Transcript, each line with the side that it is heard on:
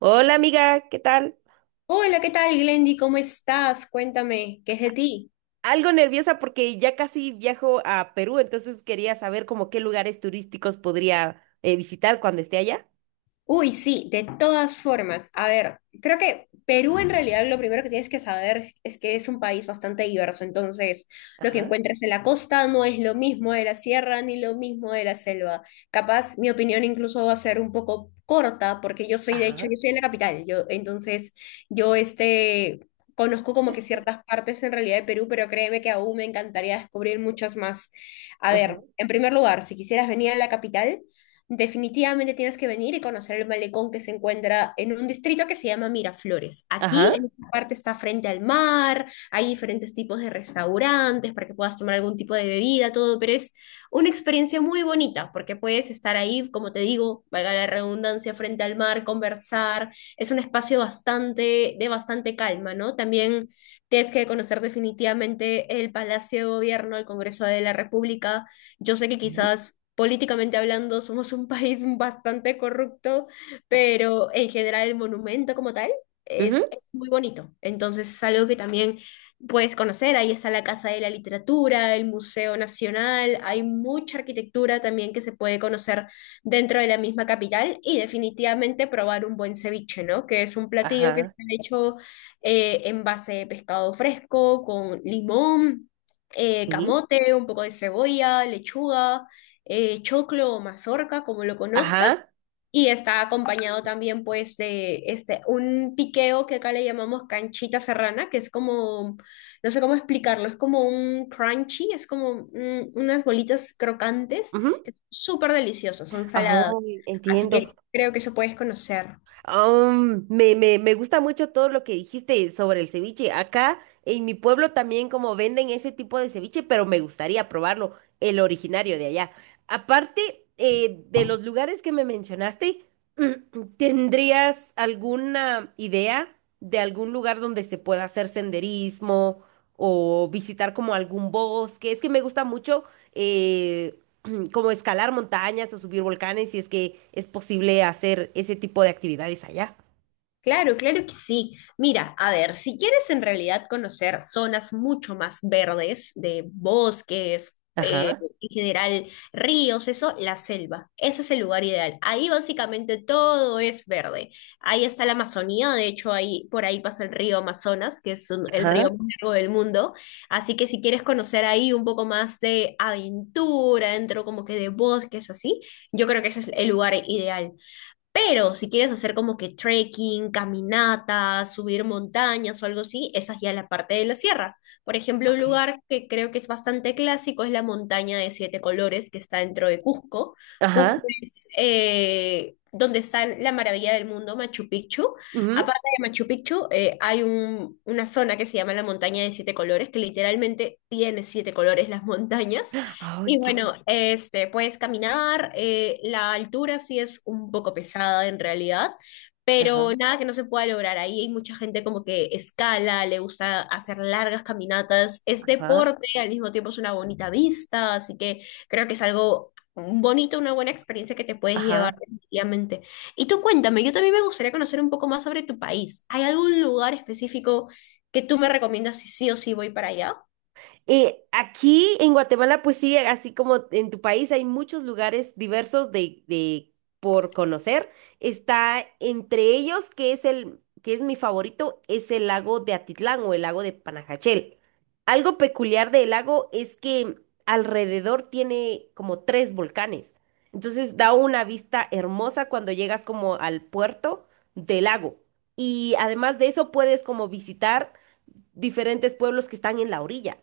right: Hola amiga, ¿qué tal?
left: Hola, ¿qué tal, Glendy? ¿Cómo estás? Cuéntame, ¿qué es de ti?
right: Algo nerviosa porque ya casi viajo a Perú, entonces quería saber como qué lugares turísticos podría visitar cuando esté allá.
left: Uy, sí, de todas formas. A ver, creo que Perú en realidad lo primero que tienes que saber es que es un país bastante diverso. Entonces, lo que
right: Ajá,
left: encuentras en la costa no es lo mismo de la sierra ni lo mismo de la selva. Capaz, mi opinión incluso va a ser un poco corta porque de hecho,
right: ajá,
left: yo soy de la capital. Entonces, yo este, conozco como que ciertas partes en realidad de Perú, pero créeme que aún me encantaría descubrir muchas más. A
right: ajá,
left: ver, en primer lugar, si quisieras venir a la capital. Definitivamente tienes que venir y conocer el malecón que se encuentra en un distrito que se llama Miraflores. Aquí,
right: ajá,
left: en esta parte, está frente al mar, hay diferentes tipos de restaurantes para que puedas tomar algún tipo de bebida, todo, pero es una experiencia muy bonita porque puedes estar ahí, como te digo, valga la redundancia, frente al mar, conversar. Es un espacio bastante, de bastante calma, ¿no? También tienes que conocer definitivamente el Palacio de Gobierno, el Congreso de la República. Yo sé que
right: ujú,
left: quizás políticamente hablando somos un país bastante corrupto, pero en general el monumento como tal es,
right: ujú,
left: es muy bonito. Entonces es algo que también puedes conocer. Ahí está la Casa de la Literatura, el Museo Nacional, hay mucha arquitectura también que se puede conocer dentro de la misma capital, y definitivamente probar un buen ceviche, ¿no? Que es un platillo que
right: ajá,
left: está hecho, en base de pescado fresco, con limón,
right: sí,
left: camote, un poco de cebolla, lechuga, choclo o mazorca, como lo conozcas,
right: ajá,
left: y está acompañado también, pues, de este, un piqueo que acá le llamamos canchita serrana, que es como, no sé cómo explicarlo, es como un crunchy, es como unas bolitas crocantes,
right: ujú.
left: que son súper deliciosas, son saladas,
right: Ay,
left: así
right: entiendo.
left: que creo que eso puedes conocer.
right: Me gusta mucho todo lo que dijiste sobre el ceviche. Acá en mi pueblo también como venden ese tipo de ceviche, pero me gustaría probarlo, el originario de allá. Aparte de los lugares que me mencionaste, ¿tendrías alguna idea de algún lugar donde se pueda hacer senderismo o visitar como algún bosque? Es que me gusta mucho eh, como escalar montañas o subir volcanes, si es que es posible hacer ese tipo de actividades allá.
left: Claro, claro que sí. Mira, a ver, si quieres en realidad conocer zonas mucho más verdes, de bosques,
right: Ajá,
left: en general ríos, eso, la selva. Ese es el lugar ideal. Ahí básicamente todo es verde. Ahí está la Amazonía, de hecho, ahí por ahí pasa el río Amazonas, que es el río
right: ajá,
left: más largo del mundo. Así que si quieres conocer ahí un poco más de aventura, dentro como que de bosques, así, yo creo que ese es el lugar ideal. Pero si quieres hacer como que trekking, caminatas, subir montañas o algo así, esa es ya la parte de la sierra. Por ejemplo, un
right: ok.
left: lugar que creo que es bastante clásico es la montaña de siete colores que está dentro de Cusco. Cusco
right: Ajá,
left: es, donde está la maravilla del mundo, Machu Picchu.
right: ujú.
left: Aparte de Machu Picchu, hay una zona que se llama la montaña de siete colores, que literalmente tiene siete colores las montañas.
right: Ay,
left: Y
right: qué lindo.
left: bueno, este, puedes caminar, la altura sí es un poco pesada en realidad,
right: Ajá,
left: pero nada que no se pueda lograr. Ahí hay mucha gente como que escala, le gusta hacer largas caminatas, es
right: ajá,
left: deporte, al mismo tiempo es una bonita vista, así que creo que es algo bonito, una buena experiencia que te puedes llevar
right: ajá.
left: definitivamente. Y tú cuéntame, yo también me gustaría conocer un poco más sobre tu país. ¿Hay algún lugar específico que tú me recomiendas si sí o sí voy para allá?
right: Aquí en Guatemala, pues sí, así como en tu país hay muchos lugares diversos de por conocer. Está entre ellos, que es el, que es mi favorito, es el lago de Atitlán o el lago de Panajachel. Algo peculiar del lago es que alrededor tiene como tres volcanes. Entonces da una vista hermosa cuando llegas como al puerto del lago. Y además de eso puedes como visitar diferentes pueblos que están en la orilla.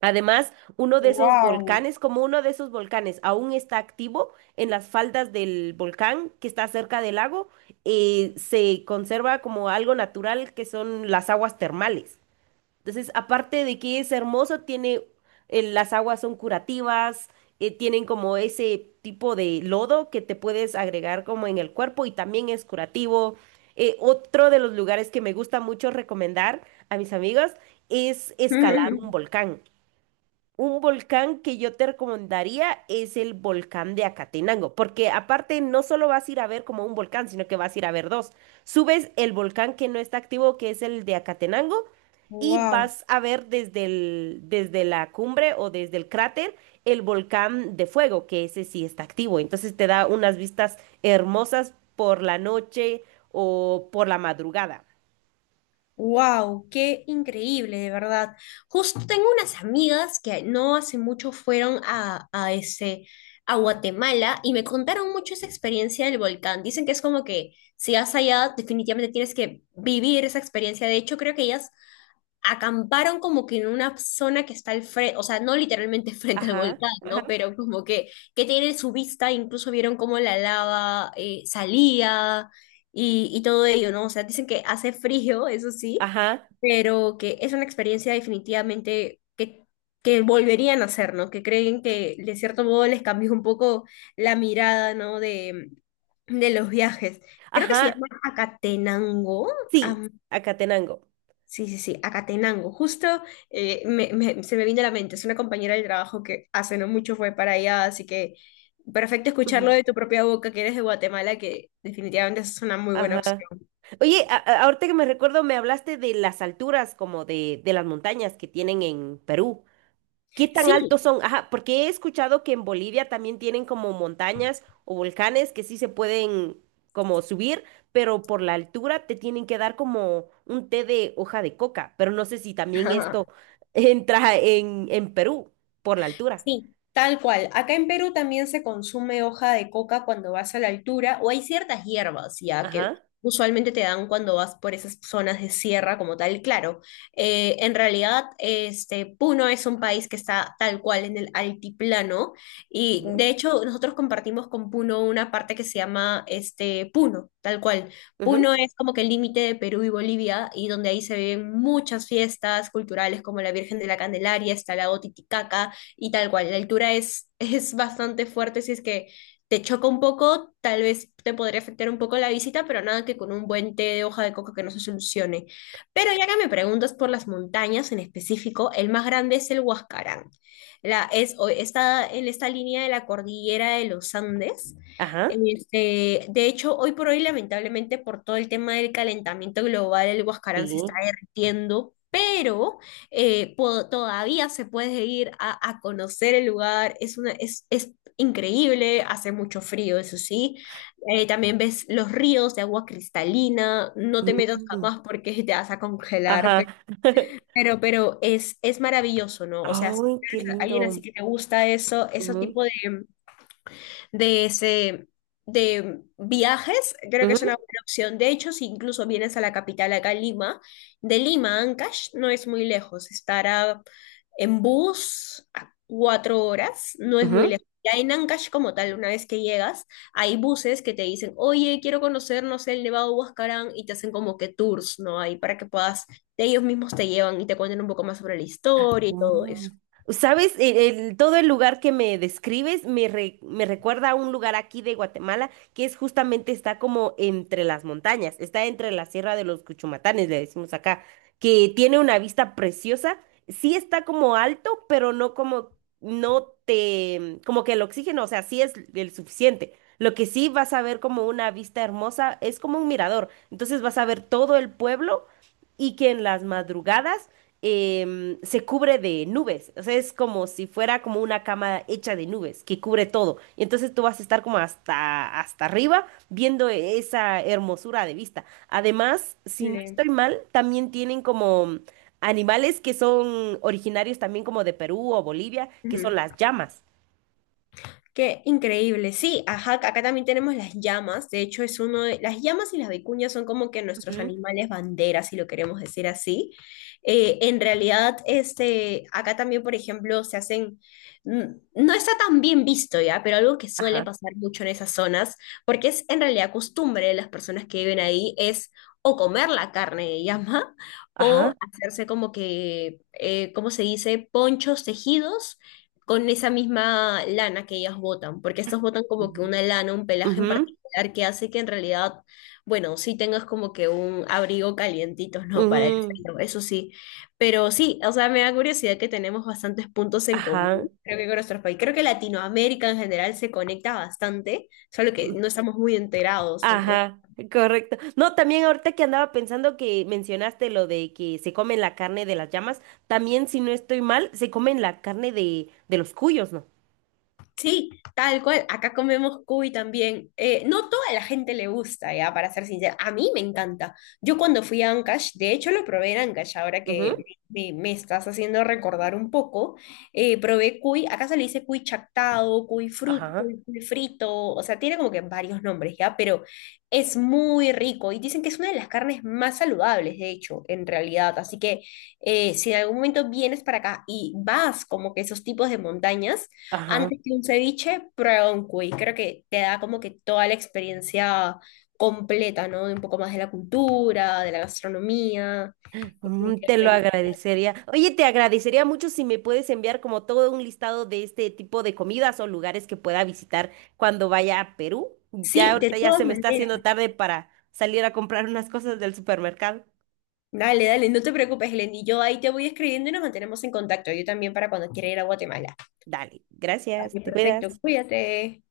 right: Además, uno de esos
left: Wow,
right: volcanes, como uno de esos volcanes aún está activo en las faldas del volcán que está cerca del lago, se conserva como algo natural que son las aguas termales. Entonces, aparte de que es hermoso, tiene, las aguas son curativas, tienen como ese tipo de lodo que te puedes agregar como en el cuerpo y también es curativo. Otro de los lugares que me gusta mucho recomendar a mis amigos es escalar un volcán. Un volcán que yo te recomendaría es el volcán de Acatenango, porque aparte no solo vas a ir a ver como un volcán, sino que vas a ir a ver dos. Subes el volcán que no está activo, que es el de Acatenango, y
left: wow.
right: vas a ver desde el, desde la cumbre o desde el cráter el volcán de fuego, que ese sí está activo. Entonces te da unas vistas hermosas por la noche o por la madrugada.
left: Wow, qué increíble, de verdad. Justo tengo unas amigas que no hace mucho fueron a Guatemala y me contaron mucho esa experiencia del volcán. Dicen que es como que si vas allá, definitivamente tienes que vivir esa experiencia. De hecho, creo que ellas acamparon como que en una zona que está al frente, o sea, no literalmente frente al
right: Ajá,
left: volcán,
right: ajá,
left: ¿no? Pero como que tiene su vista, incluso vieron cómo la lava, salía, y todo ello, ¿no? O sea, dicen que hace frío, eso sí,
right: ajá,
left: pero que es una experiencia definitivamente que volverían a hacer, ¿no? Que creen que de cierto modo les cambió un poco la mirada, ¿no? De los viajes. Creo que se
right: ajá,
left: llama Acatenango.
right: sí, Acatenango.
left: Sí, sí, sí, Acatenango. Justo se me vino a la mente. Es una compañera del trabajo que hace no mucho fue para allá, así que perfecto
right: Ujú.
left: escucharlo de tu propia boca, que eres de Guatemala, que definitivamente es una muy buena
right: Ajá.
left: opción.
right: Oye, ahorita que me recuerdo, me hablaste de las alturas, como de las montañas que tienen en Perú. ¿Qué tan
left: Sí.
right: altos son? Ajá, porque he escuchado que en Bolivia también tienen como montañas o volcanes que sí se pueden como subir, pero por la altura te tienen que dar como un té de hoja de coca. Pero no sé si también esto entra en Perú por la altura.
left: Sí, tal cual. Acá en Perú también se consume hoja de coca cuando vas a la altura, o hay ciertas hierbas ya que
right: Ajá.
left: usualmente te dan cuando vas por esas zonas de sierra como tal. Claro, en realidad, este, Puno es un país que está tal cual en el altiplano y
right: Ujú,
left: de hecho nosotros compartimos con Puno una parte que se llama, este, Puno, tal cual. Puno
right: ujú,
left: es como que el límite de Perú y Bolivia, y donde ahí se ven muchas fiestas culturales como la Virgen de la Candelaria, está el lago Titicaca y, tal cual, la altura es, es bastante fuerte, si es que te choca un poco, tal vez te podría afectar un poco la visita, pero nada que con un buen té de hoja de coca que no se solucione. Pero ya que me preguntas por las montañas en específico, el más grande es el Huascarán. La, es, o- está en esta línea de la cordillera de los Andes.
right: Ajá.
left: Este, de hecho, hoy por hoy, lamentablemente, por todo el tema del calentamiento global, el Huascarán se está
right: Sí.
left: derritiendo, pero todavía se puede ir a conocer el lugar, es increíble, hace mucho frío, eso sí. También ves los ríos de agua cristalina, no te metas
right: Mm,
left: jamás porque te vas a congelar,
right: Ajá.
left: pe- pero, pero es maravilloso, ¿no? O sea, si
right: Ay, qué
left: eres alguien así
right: lindo.
left: que te gusta eso, ese tipo de ese de viajes, creo que
right: Ujú,
left: es una buena opción. De hecho, si incluso vienes a la capital acá en Lima, de Lima a Ancash no es muy lejos, estará en bus a 4 horas, no es muy
right: ujú.
left: lejos. Ya en Ancash como tal, una vez que llegas, hay buses que te dicen, oye, quiero conocer, no sé, el Nevado de Huascarán, y te hacen como que tours, ¿no? Ahí para que puedas, ellos mismos te llevan y te cuenten un poco más sobre la historia y todo eso.
right: Wow. ¿Sabes? Todo el lugar que me describes me recuerda a un lugar aquí de Guatemala que es justamente está como entre las montañas, está entre la Sierra de los Cuchumatanes, le decimos acá, que tiene una vista preciosa. Sí está como alto, pero no como, no te, como que el oxígeno, o sea, sí es el suficiente. Lo que sí vas a ver como una vista hermosa es como un mirador. Entonces vas a ver todo el pueblo y que en las madrugadas se cubre de nubes. O sea, es como si fuera como una cama hecha de nubes que cubre todo. Y entonces tú vas a estar como hasta arriba viendo esa hermosura de vista. Además, si no
left: Chile.
right: estoy mal, también tienen como animales que son originarios también como de Perú o Bolivia, que son las llamas.
left: Qué increíble. Sí, ajá, acá también tenemos las llamas. De hecho, es uno de, las llamas y las vicuñas son como que nuestros
right: Ujú,
left: animales banderas, si lo queremos decir así. En realidad, este, acá también, por ejemplo, se hacen, mm, no está tan bien visto ya, pero algo que suele
right: Ajá,
left: pasar mucho en esas zonas, porque es en realidad costumbre de las personas que viven ahí, es o comer la carne de llama o
right: ajá.
left: hacerse como que, ¿cómo se dice? Ponchos tejidos con esa misma lana que ellas botan, porque estas botan como
right: Ujú,
left: que una lana, un pelaje en
right: ujú,
left: particular que hace que en realidad, bueno, sí tengas como que un abrigo calientito, ¿no? Para el
right: ujú,
left: frío, eso sí. Pero sí, o sea, me da curiosidad que tenemos bastantes puntos en común,
right: Ajá.
left: creo que con nuestros países. Creo que Latinoamérica en general se conecta bastante, solo que no estamos muy enterados entre
right: Ajá, correcto. No, también ahorita que andaba pensando que mencionaste lo de que se comen la carne de las llamas, también si no estoy mal, se comen la carne de los cuyos, ¿no?
left: sí, tal cual. Acá comemos cuy también. No toda la gente le gusta, ya, para ser sincera. A mí me encanta. Yo cuando fui a Ancash, de hecho lo probé en Ancash, ahora que
right: Ujú.
left: me estás haciendo recordar un poco, probé cuy, acá se le dice cuy chactado, cuy, frut,
right: Ajá,
left: cuy, cuy frito, o sea, tiene como que varios nombres, ya, pero es muy rico y dicen que es una de las carnes más saludables, de hecho, en realidad. Así que, si en algún momento vienes para acá y vas como que esos tipos de montañas,
right: ajá.
left: antes que un ceviche, prueba un cuy. Creo que te da como que toda la experiencia completa, ¿no? De un poco más de la cultura, de la gastronomía,
right: Mm, te lo
left: definitivamente.
right: agradecería. Oye, te agradecería mucho si me puedes enviar como todo un listado de este tipo de comidas o lugares que pueda visitar cuando vaya a Perú. Ya
left: Sí, de
right: ahorita ya
left: todas
right: se me está
left: maneras.
right: haciendo tarde para salir a comprar unas cosas del supermercado.
left: Dale, dale, no te preocupes, Helen. Y yo ahí te voy escribiendo y nos mantenemos en contacto. Yo también para cuando quiera ir a Guatemala.
right: Dale, gracias,
left: Vale,
right: te
left: perfecto.
right: cuidas.
left: Cuídate.